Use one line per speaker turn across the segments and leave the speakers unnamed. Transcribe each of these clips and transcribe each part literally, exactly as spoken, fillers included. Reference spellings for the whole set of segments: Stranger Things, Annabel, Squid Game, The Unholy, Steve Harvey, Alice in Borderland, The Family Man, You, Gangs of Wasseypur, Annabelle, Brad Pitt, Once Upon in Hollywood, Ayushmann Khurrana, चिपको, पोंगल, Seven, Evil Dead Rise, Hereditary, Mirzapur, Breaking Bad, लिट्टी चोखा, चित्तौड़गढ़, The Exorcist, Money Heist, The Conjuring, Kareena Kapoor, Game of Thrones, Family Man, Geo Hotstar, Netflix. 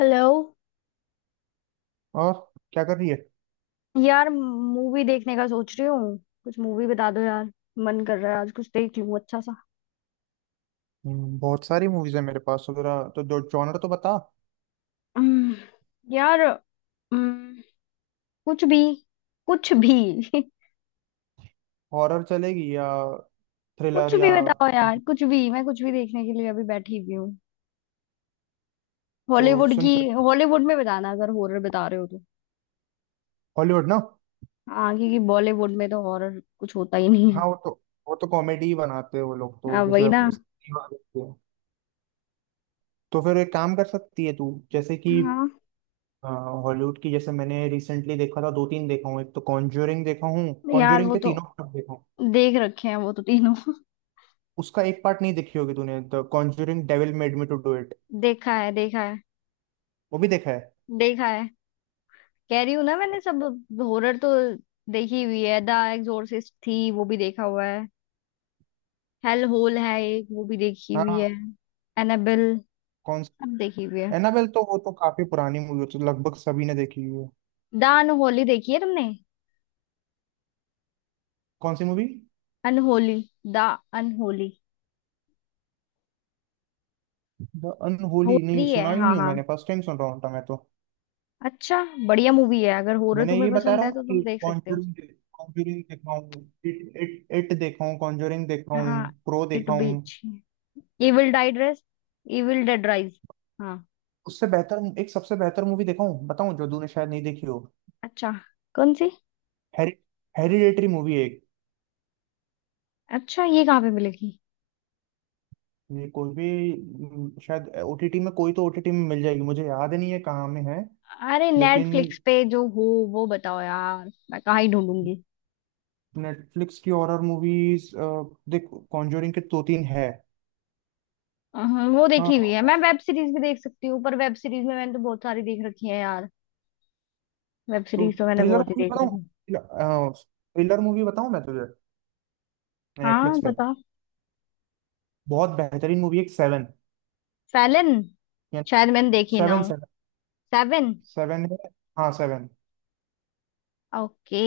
Hello.
और क्या कर रही है?
यार मूवी देखने का सोच रही हूँ। कुछ मूवी बता दो यार। मन कर रहा है आज कुछ देख लूँ अच्छा सा।
हम्म, बहुत सारी मूवीज है मेरे पास वगैरह, तो जो जॉनर तो बता।
हम्म। यार हम्म, कुछ भी। कुछ भी।
हॉरर चलेगी या
कुछ
थ्रिलर?
भी
या
बताओ यार, कुछ भी, मैं कुछ भी देखने के लिए अभी बैठी हुई हूँ।
तो
हॉलीवुड
सुन
की
फिर,
हॉलीवुड में बताना अगर हॉरर बता रहे हो तो।
हॉलीवुड ना।
हाँ, क्योंकि बॉलीवुड में तो हॉरर कुछ होता ही नहीं है।
हाँ, वो तो वो तो कॉमेडी ही बनाते हैं वो लोग, तो
हाँ
जैसे
वही ना।
अपने Steve Harvey के। तो फिर एक काम कर सकती है तू, जैसे कि
हाँ।
हॉलीवुड की, जैसे मैंने रिसेंटली देखा था दो तीन देखा हूँ। एक तो कॉन्ज्यूरिंग देखा हूँ,
यार
कॉन्ज्यूरिंग
वो
के
तो
तीनों पार्ट देखा हूँ।
देख रखे हैं वो तो, तीनों।
उसका एक पार्ट नहीं देखी होगी तूने, the conjuring devil made me to do it.
देखा है, देखा है।
वो भी देखा है।
देखा है, कह रही हूँ ना मैंने सब। हॉरर तो देखी हुई है। द एग्जोर्सिस्ट थी, वो भी देखा हुआ है। हेल होल है एक, वो भी देखी हुई
हाँ।
है। एनाबेल,
कौन?
सब देखी हुई है।
एनाबेल तो वो तो काफी पुरानी मूवी, तो लगभग सभी ने देखी हुई है।
द अनहोली देखी है तुमने?
कौन सी movie?
Unholy, the unholy.
The unholy
horror
नहीं
ही है,
सुना, ही
हाँ
नहीं हूँ
हाँ।
मैंने, फर्स्ट टाइम सुन रहा हूँ मैं तो।
अच्छा, बढ़िया मूवी है, अगर हॉरर
मैंने
तुम्हें
ये बता
पसंद
रहा
है
हूँ
तो
कि
तुम देख सकते हो।
कॉन्जरिंग, कॉन्जरिंग देखा हूँ, इट इट इट देखा हूँ, कॉन्जरिंग देखा हूँ,
हाँ,
प्रो
इट
देखा
भी
हूँ।
अच्छी है। Evil dead rise, evil dead rise. हाँ।
उससे बेहतर एक सबसे बेहतर मूवी देखा हूँ, बताऊँ जो तूने शायद नहीं देखी हो।
अच्छा, कौन सी?
हेरि हेरिडेटरी मूवी है एक।
अच्छा, ये कहाँ पे मिलेगी?
ये कोई भी म, शायद ओटीटी में, कोई तो ओटीटी में मिल जाएगी, मुझे याद नहीं है कहाँ में है
अरे
लेकिन।
नेटफ्लिक्स पे जो हो वो बताओ यार, मैं कहाँ ही ढूंढूंगी।
नेटफ्लिक्स की हॉरर मूवीज देख, कॉन्जोरिंग के दो तीन है।
अहं, वो
हाँ,
देखी हुई है। मैं वेब सीरीज भी देख सकती हूँ, पर वेब सीरीज में मैंने तो बहुत सारी देख रखी है यार। वेब
तो
सीरीज तो मैंने
थ्रिलर
बहुत ही
मूवी
देख रखी है।
बताऊँ? थ्रिलर मूवी बताऊँ मैं तुझे
हाँ
नेटफ्लिक्स पे
बताओ।
बहुत बेहतरीन मूवी है, सेवन।
फैलन? शायद
यानी
मैंने देखी ना
सेवन
हो।
Seven
seven.
सेवन है, हाँ सेवन।
ओके।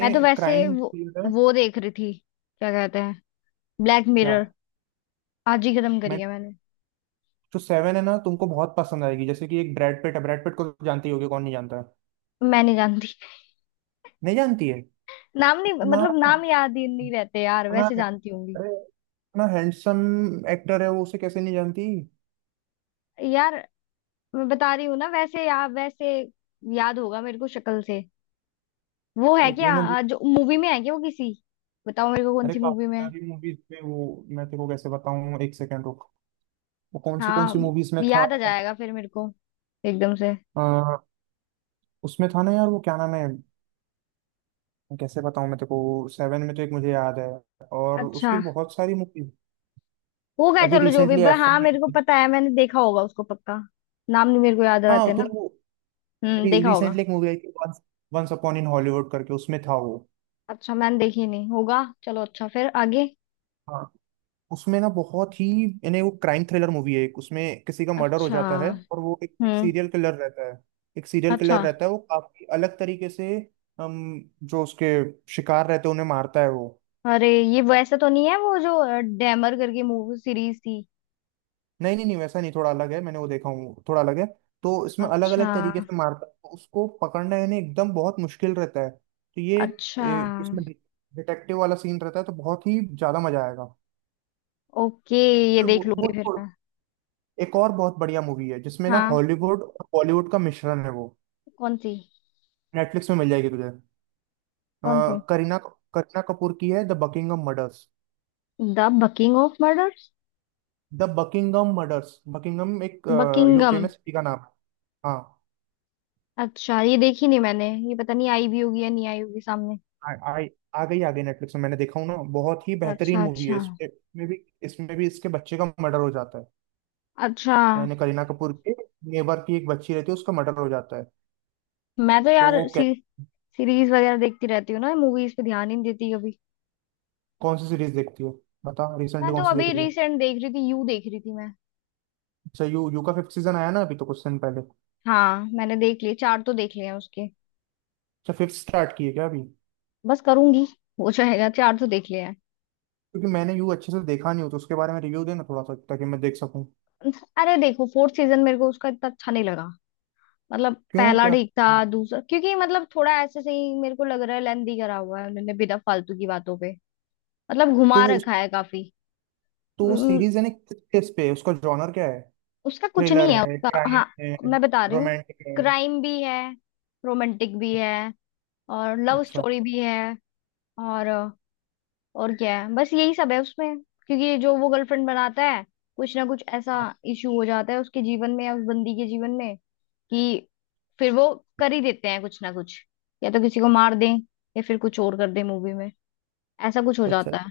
मैं तो वैसे
क्राइम
वो
थ्रिलर है।
वो देख रही थी, क्या कहते हैं, ब्लैक
क्या?
मिरर। आज ही खत्म करी
मैं
है मैंने।
जो सेवन है ना, तुमको बहुत पसंद आएगी। जैसे कि एक ब्रैड पिट है, ब्रैड पिट को तो जानती होगी, कौन नहीं जानता है।
मैं नहीं जानती।
नहीं जानती है?
नाम नहीं,
इतना
मतलब नाम याद ही नहीं रहते यार,
इतना
वैसे जानती होंगी।
अरे इतना हैंडसम एक्टर है वो, उसे कैसे नहीं जानती?
यार मैं बता रही हूँ ना, वैसे, या वैसे याद होगा मेरे को शक्ल से। वो है
एक
क्या,
ये ना वो-
अ, जो मूवी में है, क्या वो किसी? बताओ मेरे को कौन
अरे
सी
काफी
मूवी में है?
सारी मूवीज पे वो, मैं तेरे को कैसे बताऊं, एक सेकंड रुक। वो कौन सी कौन
हाँ,
सी मूवीज में था?
याद आ जाएगा फिर मेरे को एकदम से।
अ, उसमें था ना यार, वो क्या नाम है? कैसे बताऊं मैं तेरे को, सेवन में तो एक मुझे याद है, और उसकी
अच्छा
बहुत सारी मूवीज।
होगा,
अभी
चलो जो भी
रिसेंटली
ब-
एफ
हाँ,
वन आई
मेरे को
थी।
पता है मैंने देखा होगा उसको पक्का। नाम नहीं मेरे को याद
हाँ
रहते ना।
तूने वो,
हम्म देखा होगा।
रिसेंटली एक मूवी आई थी वंस अपॉन इन हॉलीवुड करके, उसमें था वो।
अच्छा मैंने देखी नहीं होगा, चलो अच्छा फिर आगे।
हाँ उसमें ना बहुत ही, यानी वो क्राइम थ्रिलर मूवी है। एक उसमें किसी का मर्डर हो
अच्छा।
जाता है, और वो एक, एक
हम्म।
सीरियल किलर रहता है। एक सीरियल
अच्छा।
किलर रहता है, वो काफी अलग तरीके से, हम जो उसके शिकार रहते हैं उन्हें मारता है वो।
अरे ये वैसा तो नहीं है वो, जो अ, डैमर करके मूवी सीरीज थी?
नहीं नहीं नहीं वैसा नहीं, थोड़ा अलग है, मैंने वो देखा हूँ, थोड़ा अलग है। तो इसमें अलग
अच्छा।
अलग तरीके से मारता है, तो उसको पकड़ना यानी एकदम बहुत मुश्किल रहता है, तो ये
अच्छा।
ए, इसमें डिटेक्टिव वाला सीन रहता है, तो बहुत ही ज्यादा मजा आएगा।
ओके, ये
वो
देख लूंगी फिर मैं।
वो एक और बहुत बढ़िया मूवी है, जिसमें ना
हाँ।
हॉलीवुड और बॉलीवुड का मिश्रण है वो।
कौन सी?
नेटफ्लिक्स में मिल जाएगी तुझे। अ,
कौन सी?
करीना करीना कपूर की है, the Buckingham murders.
The bucking off murder?
The Buckingham murders, Buckingham एक यूके
बकिंगम।
में सिटी का नाम है। हाँ।
अच्छा, ये देखी नहीं मैंने, ये पता नहीं आई भी होगी या नहीं आई होगी सामने।
आ, आ, आ गई आ गई नेटफ्लिक्स में, मैंने देखा हूँ ना, बहुत ही बेहतरीन
अच्छा।
मूवी है।
अच्छा।
इसमें इसमें भी इसमें भी इसके बच्चे का मर्डर हो जाता है।
अच्छा।
यानी करीना कपूर के नेबर की एक बच्ची रहती है, उसका मर्डर हो जाता है।
मैं तो
तो
यार
वो कै,
सी, सीरीज वगैरह देखती रहती हूँ ना, मूवीज पे ध्यान ही नहीं देती कभी।
कौन सी सीरीज देखती है बता, रिसेंटली
मैं तो
कौन सी देख
अभी
रही है?
रिसेंट देख रही थी, यू देख रही थी मैं।
अच्छा यू, यू का फिफ्थ सीजन आया ना अभी तो कुछ दिन पहले।
हाँ मैंने देख लिए, चार तो देख लिए हैं उसके।
अच्छा फिफ्थ स्टार्ट की है क्या अभी?
बस करूंगी, हो जाएगा, चार तो देख लिए हैं।
क्योंकि मैंने यू अच्छे से देखा नहीं, हो तो उसके बारे में रिव्यू देना थोड़ा सा, ताकि मैं देख सकूं।
अरे देखो, फोर्थ सीजन मेरे को उसका इतना अच्छा नहीं लगा। मतलब
क्यों
पहला
क्या?
ठीक था, दूसरा क्योंकि मतलब थोड़ा ऐसे सही, मेरे को लग रहा है लेंदी करा हुआ है उन्होंने, बिना फालतू की बातों पे मतलब
तो
घुमा
वो उस
रखा है काफी।
तो वो
उम,
सीरीज है ना, किस किस पे है? उसका जॉनर क्या है?
उसका कुछ
थ्रिलर
नहीं है
है,
उसका,
क्राइम
हाँ।
है,
मैं बता रही हूँ।
रोमांटिक है?
क्राइम भी है, रोमांटिक भी है, और लव
अच्छा।
स्टोरी भी है। और और क्या है, बस यही सब है उसमें। क्योंकि जो वो गर्लफ्रेंड बनाता है, कुछ ना कुछ ऐसा
हाँ।
इशू हो जाता है उसके जीवन में या उस बंदी के जीवन में कि फिर वो कर ही देते हैं कुछ ना कुछ, या तो किसी को मार दें या फिर कुछ और कर दें मूवी में, ऐसा कुछ हो
अच्छा,
जाता है।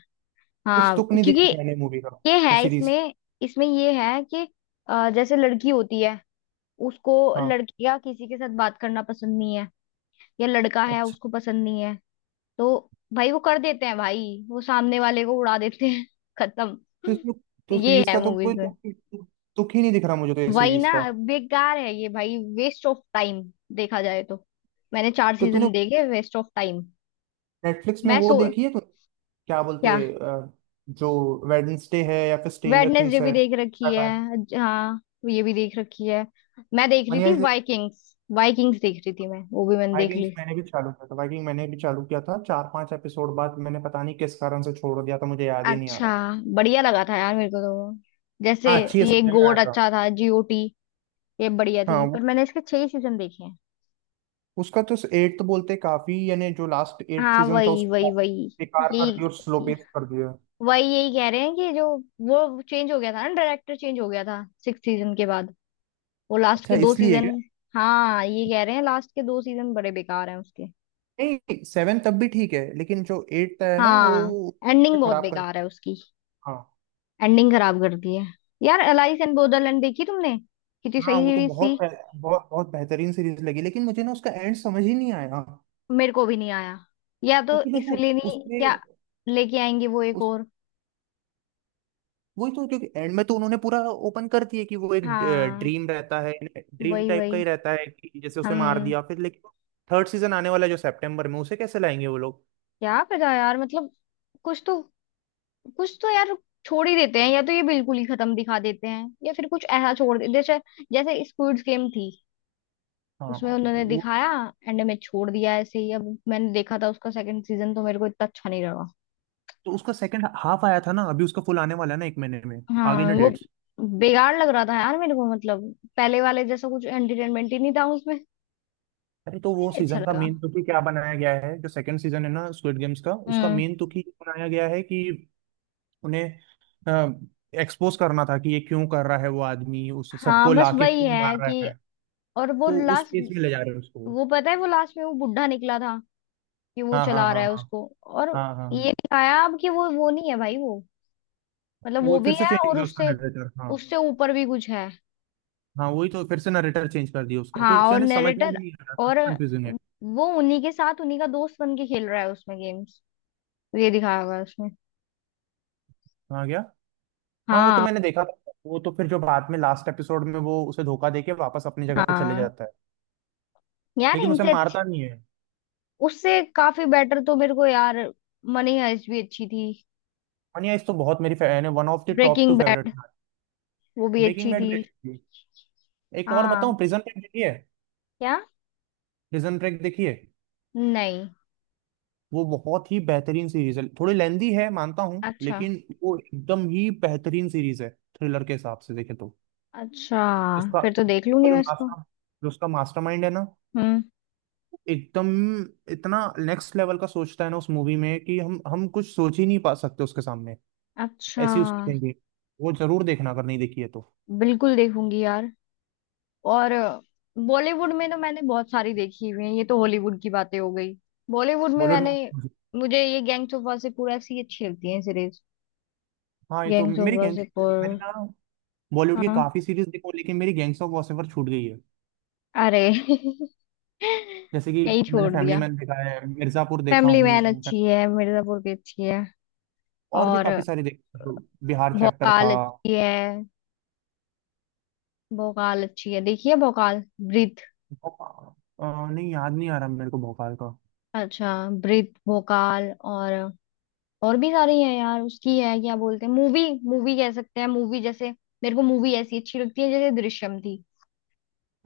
कुछ
हाँ
तुक नहीं
क्योंकि
दिखा मैंने मूवी
ये
का,
है
सीरीज।
इसमें। इसमें ये है कि अ, जैसे लड़की होती है उसको,
हाँ।
लड़की का किसी के साथ बात करना पसंद नहीं है, या लड़का है
अच्छा,
उसको पसंद नहीं है, तो भाई वो कर देते हैं भाई, वो सामने वाले को उड़ा देते हैं,
तो
खत्म।
इसमें तो
ये
सीरीज
है
का तो कोई
मूवीज में।
तुक, तुक ही नहीं दिख रहा मुझे तो, ये
वही
सीरीज
ना,
का।
बेकार है ये भाई, वेस्ट ऑफ टाइम देखा जाए तो। मैंने चार
तो तूने
सीजन देखे, वेस्ट ऑफ टाइम।
नेटफ्लिक्स में
मैं
वो
सो।
देखी है, तो क्या बोलते
क्या?
हैं, अ, जो वेडनेसडे है या फिर स्ट्रेंजर
वेडनेसडे
थिंग्स
भी
है?
देख रखी है, ज- हाँ, ये भी देख रखी है। मैं देख रही
मनी
थी वाइकिंग्स, वाइकिंग्स देख रही थी मैं, वो भी मैंने देख
वाइकिंग्स
ली।
मैंने भी चालू किया था, वाइकिंग मैंने भी चालू किया था चार पांच एपिसोड बाद मैंने पता नहीं किस कारण से छोड़ दिया था, मुझे याद ही नहीं आ
अच्छा।
रहा।
बढ़िया लगा था यार मेरे को तो वो। जैसे
हाँ अच्छी है
ये
सुनने में आया
गोट
था।
अच्छा था, जी ओ टी, ये बढ़िया
हाँ
थी, पर
वो,
मैंने इसके छह ही सीजन देखे हैं।
उसका तो एट्थ बोलते काफी, यानी जो लास्ट एट
हाँ
सीजन था
वही वही
उसको काफी
वही,
बेकार कर दिया, और स्लो
यही,
पेस कर दिया।
वही यही कह रहे हैं कि जो वो चेंज हो गया था ना, डायरेक्टर चेंज हो गया था सिक्स सीजन के बाद, वो लास्ट के
अच्छा,
दो
इसलिए
सीजन
क्या?
हाँ, ये कह रहे हैं लास्ट के दो सीजन बड़े बेकार हैं उसके।
नहीं सेवन तब भी ठीक है, लेकिन जो एट्थ है ना, वो
हाँ।
उसे
एंडिंग बहुत
खराब कर
बेकार है
दिया।
उसकी।
हाँ
एंडिंग खराब कर दी है। यार एलाइस एंड बोदरलैंड देखी तुमने? कितनी
हाँ,
सही
वो तो
सीरीज थी।
बहुत बहुत बहुत बेहतरीन सीरीज लगी, लेकिन मुझे ना उसका एंड समझ ही नहीं आया।
मेरे को भी नहीं आया। या तो
क्योंकि देखो
इसलिए नहीं,
उसमें
क्या लेके आएंगे वो एक
उस
और।
वही तो, क्योंकि एंड में तो उन्होंने पूरा ओपन कर दिया कि वो एक
हाँ
ड्रीम रहता है, ड्रीम
वही
टाइप का
वही।
ही रहता है, कि जैसे उसे मार
हम।
दिया फिर, लेकिन थर्ड सीजन आने वाला है जो सितंबर में, उसे कैसे लाएंगे वो लोग?
क्या पता यार, मतलब कुछ तो, कुछ तो यार छोड़ ही देते हैं, या तो ये बिल्कुल ही खत्म दिखा देते हैं या फिर कुछ ऐसा छोड़ देते, जैसे, जैसे स्क्विड गेम थी, उसमें
हाँ
उन्होंने
वो
दिखाया, एंड में छोड़ दिया ऐसे ही। अब मैंने देखा था उसका सेकंड सीजन, तो मेरे को इतना अच्छा नहीं लगा।
तो, उसका सेकंड हाफ आया था ना, अभी उसका फुल आने वाला है ना एक महीने में, आ गई
हाँ
ना
वो
डेट्स।
बेकार लग रहा था यार मेरे को, मतलब पहले वाले जैसा कुछ एंटरटेनमेंट ही नहीं था उसमें।
अरे तो
मुझे
वो
नहीं अच्छा
सीजन का
लगा।
मेन तुकी क्या बनाया गया है, जो सेकंड सीजन है ना स्क्विड गेम्स का, उसका
हम्म।
मेन तुकी ये बनाया गया है कि उन्हें एक्सपोज करना था कि ये क्यों कर रहा है वो आदमी, उस
हाँ
सबको
बस
लाके
वही
क्यों
है
मार रहा
कि,
है।
और वो
तो उस
लास्ट,
पेस में ले जा रहे हैं उसको।
वो पता है वो लास्ट में वो बुढ़ा निकला था कि वो
हाँ हाँ
चला
हाँ
रहा है
हाँ।
उसको, और
हाँ हाँ
ये
हाँ।
दिखाया अब कि वो वो नहीं है भाई, वो मतलब
वो
वो भी
फिर से
है
चेंज हो
और
गया उसका
उससे,
नरेटर, हाँ।
उससे ऊपर भी कुछ है।
हाँ वही तो, फिर से नरेटर चेंज कर दिया उसका
हाँ
कुछ,
और
यानी समझ में भी
नरेटर,
नहीं आ रहा था,
और
कंफ्यूजिंग है।
वो उन्हीं के साथ उन्हीं का दोस्त बन के खेल रहा है उसमें गेम्स, ये दिखाया हुआ है उसमें।
हाँ क्या? हाँ वो तो
हाँ।
मैंने देखा था। वो तो फिर जो बाद में लास्ट एपिसोड में, वो उसे धोखा देके वापस अपनी जगह पे चले
हाँ।
जाता है,
यार
लेकिन उसे
इनसे अच्छी,
मारता नहीं है।
उससे काफी बेटर तो मेरे को यार मनी हाइस्ट भी अच्छी थी।
मनिया इस तो बहुत मेरी फैन है, one of the top two
breaking
favourite.
Bad, वो भी
ब्रेकिंग
अच्छी
बैड
थी।
भी अच्छी है। एक और
हाँ।
बताऊं, प्रिजन ब्रेक देखिए।
क्या?
प्रिजन ब्रेक देखिए,
नहीं।
वो बहुत ही बेहतरीन सीरीज है, थोड़ी लेंदी है मानता हूँ
अच्छा,
लेकिन वो एकदम ही बेहतरीन सीरीज है, थ्रिलर के हिसाब से देखे तो।
अच्छा,
उसका
फिर तो देख
उसका
लूंगी
जो
मैं इसको।
मास्टर, जो उसका मास्टरमाइंड है ना,
हम्म।
वो एकदम इतना नेक्स्ट लेवल का सोचता है ना उस मूवी में, कि हम हम कुछ सोच ही नहीं पा सकते उसके सामने,
अच्छा।
ऐसी उसकी थिंकिंग। वो जरूर देखना अगर नहीं देखी है तो।
बिल्कुल देखूंगी यार। और बॉलीवुड में तो मैंने बहुत सारी देखी हुई है, ये तो हॉलीवुड की बातें हो गई। बॉलीवुड में
बॉलीवुड
मैंने,
में
मुझे ये गैंग्स ऑफ वासेपुर ऐसी अच्छी लगती है सीरीज।
हाँ, ये तो
गैंग्स ऑफ
मेरी गैंग्स
वासेपुर।
मैंने ना, बॉलीवुड की
हाँ।
काफी सीरीज देखो, लेकिन मेरी गैंग्स ऑफ वासेवर छूट गई है।
अरे
जैसे कि
यही
मैंने
छोड़
फैमिली
दिया।
मैन देखा है, मिर्जापुर देखा
फैमिली मैन
हूँ,
अच्छी है, मिर्जापुर की अच्छी है,
और भी
और
काफी सारे देखे, बिहार चैप्टर
भोकाल
था।
अच्छी है। भोकाल अच्छी है, देखिए भोकाल, ब्रीथ।
भोपाल- अ, नहीं याद नहीं आ रहा मेरे को भोपाल का।
अच्छा। ब्रीथ, भोकाल, और और भी सारी है यार उसकी, है क्या बोलते हैं, मूवी, मूवी कह सकते हैं, मूवी जैसे, मेरे को मूवी ऐसी अच्छी लगती है जैसे दृश्यम थी।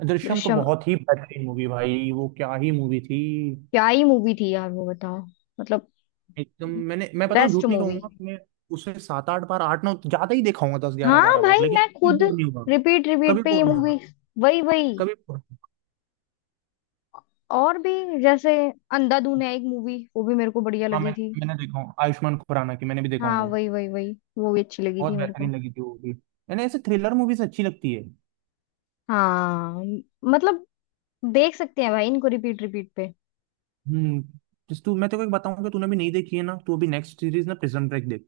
दृश्यम तो
दृश्यम,
बहुत ही बेहतरीन मूवी भाई, वो क्या ही मूवी थी।
क्या ही मूवी थी यार वो बताओ, मतलब,
एकदम मैंने, मैं बताऊं,
बेस्ट
झूठ नहीं
मूवी।
कहूंगा मैं, उसे सात आठ बार, आठ नौ, ज्यादा ही देखा होगा, दस ग्यारह
हाँ
बारह बार
भाई
लेकिन
मैं
कभी
खुद,
बोर नहीं हुआ,
रिपीट
कभी
रिपीट पे ये
बोर नहीं
मूवी।
हुआ,
वही वही।
कभी बोर नहीं हुआ।
और भी, जैसे अंधाधुन है एक मूवी, वो भी मेरे को बढ़िया
हाँ
लगी
मैं
थी।
मैंने देखा हूँ, आयुष्मान खुराना की, मैंने भी देखा हूँ
हाँ
वो,
वही वही वही, वो भी अच्छी लगी
बहुत
थी मेरे को।
बेहतरीन लगी थी वो भी। मैंने ऐसे थ्रिलर मूवीज अच्छी लगती है।
हाँ मतलब देख सकते हैं भाई इनको रिपीट रिपीट पे।
हम्म। जिस तू, मैं तेरे को एक बताऊं कि तूने भी नहीं देखी है ना, तू अभी नेक्स्ट सीरीज ना प्रिजन ब्रेक देख।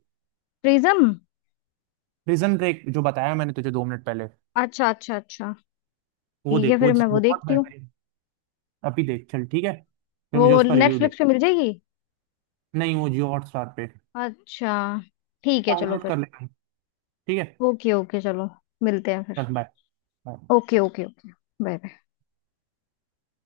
प्रिज्म?
प्रिजन ब्रेक जो बताया मैंने तुझे दो मिनट पहले,
अच्छा अच्छा अच्छा,
वो
ठीक है
देख। वो
फिर मैं
जिस-
वो
बहुत
देखती हूँ।
बेहतरीन। अभी देख, चल ठीक है, फिर मुझे
वो
उसका रिव्यू दे।
नेटफ्लिक्स पे मिल जाएगी?
नहीं, वो जियो हॉटस्टार पे,
अच्छा, ठीक है चलो
डाउनलोड कर
फिर।
लेना, ठीक है।
ओके ओके चलो, मिलते हैं फिर।
चल, bye.
Okay okay okay, bye bye.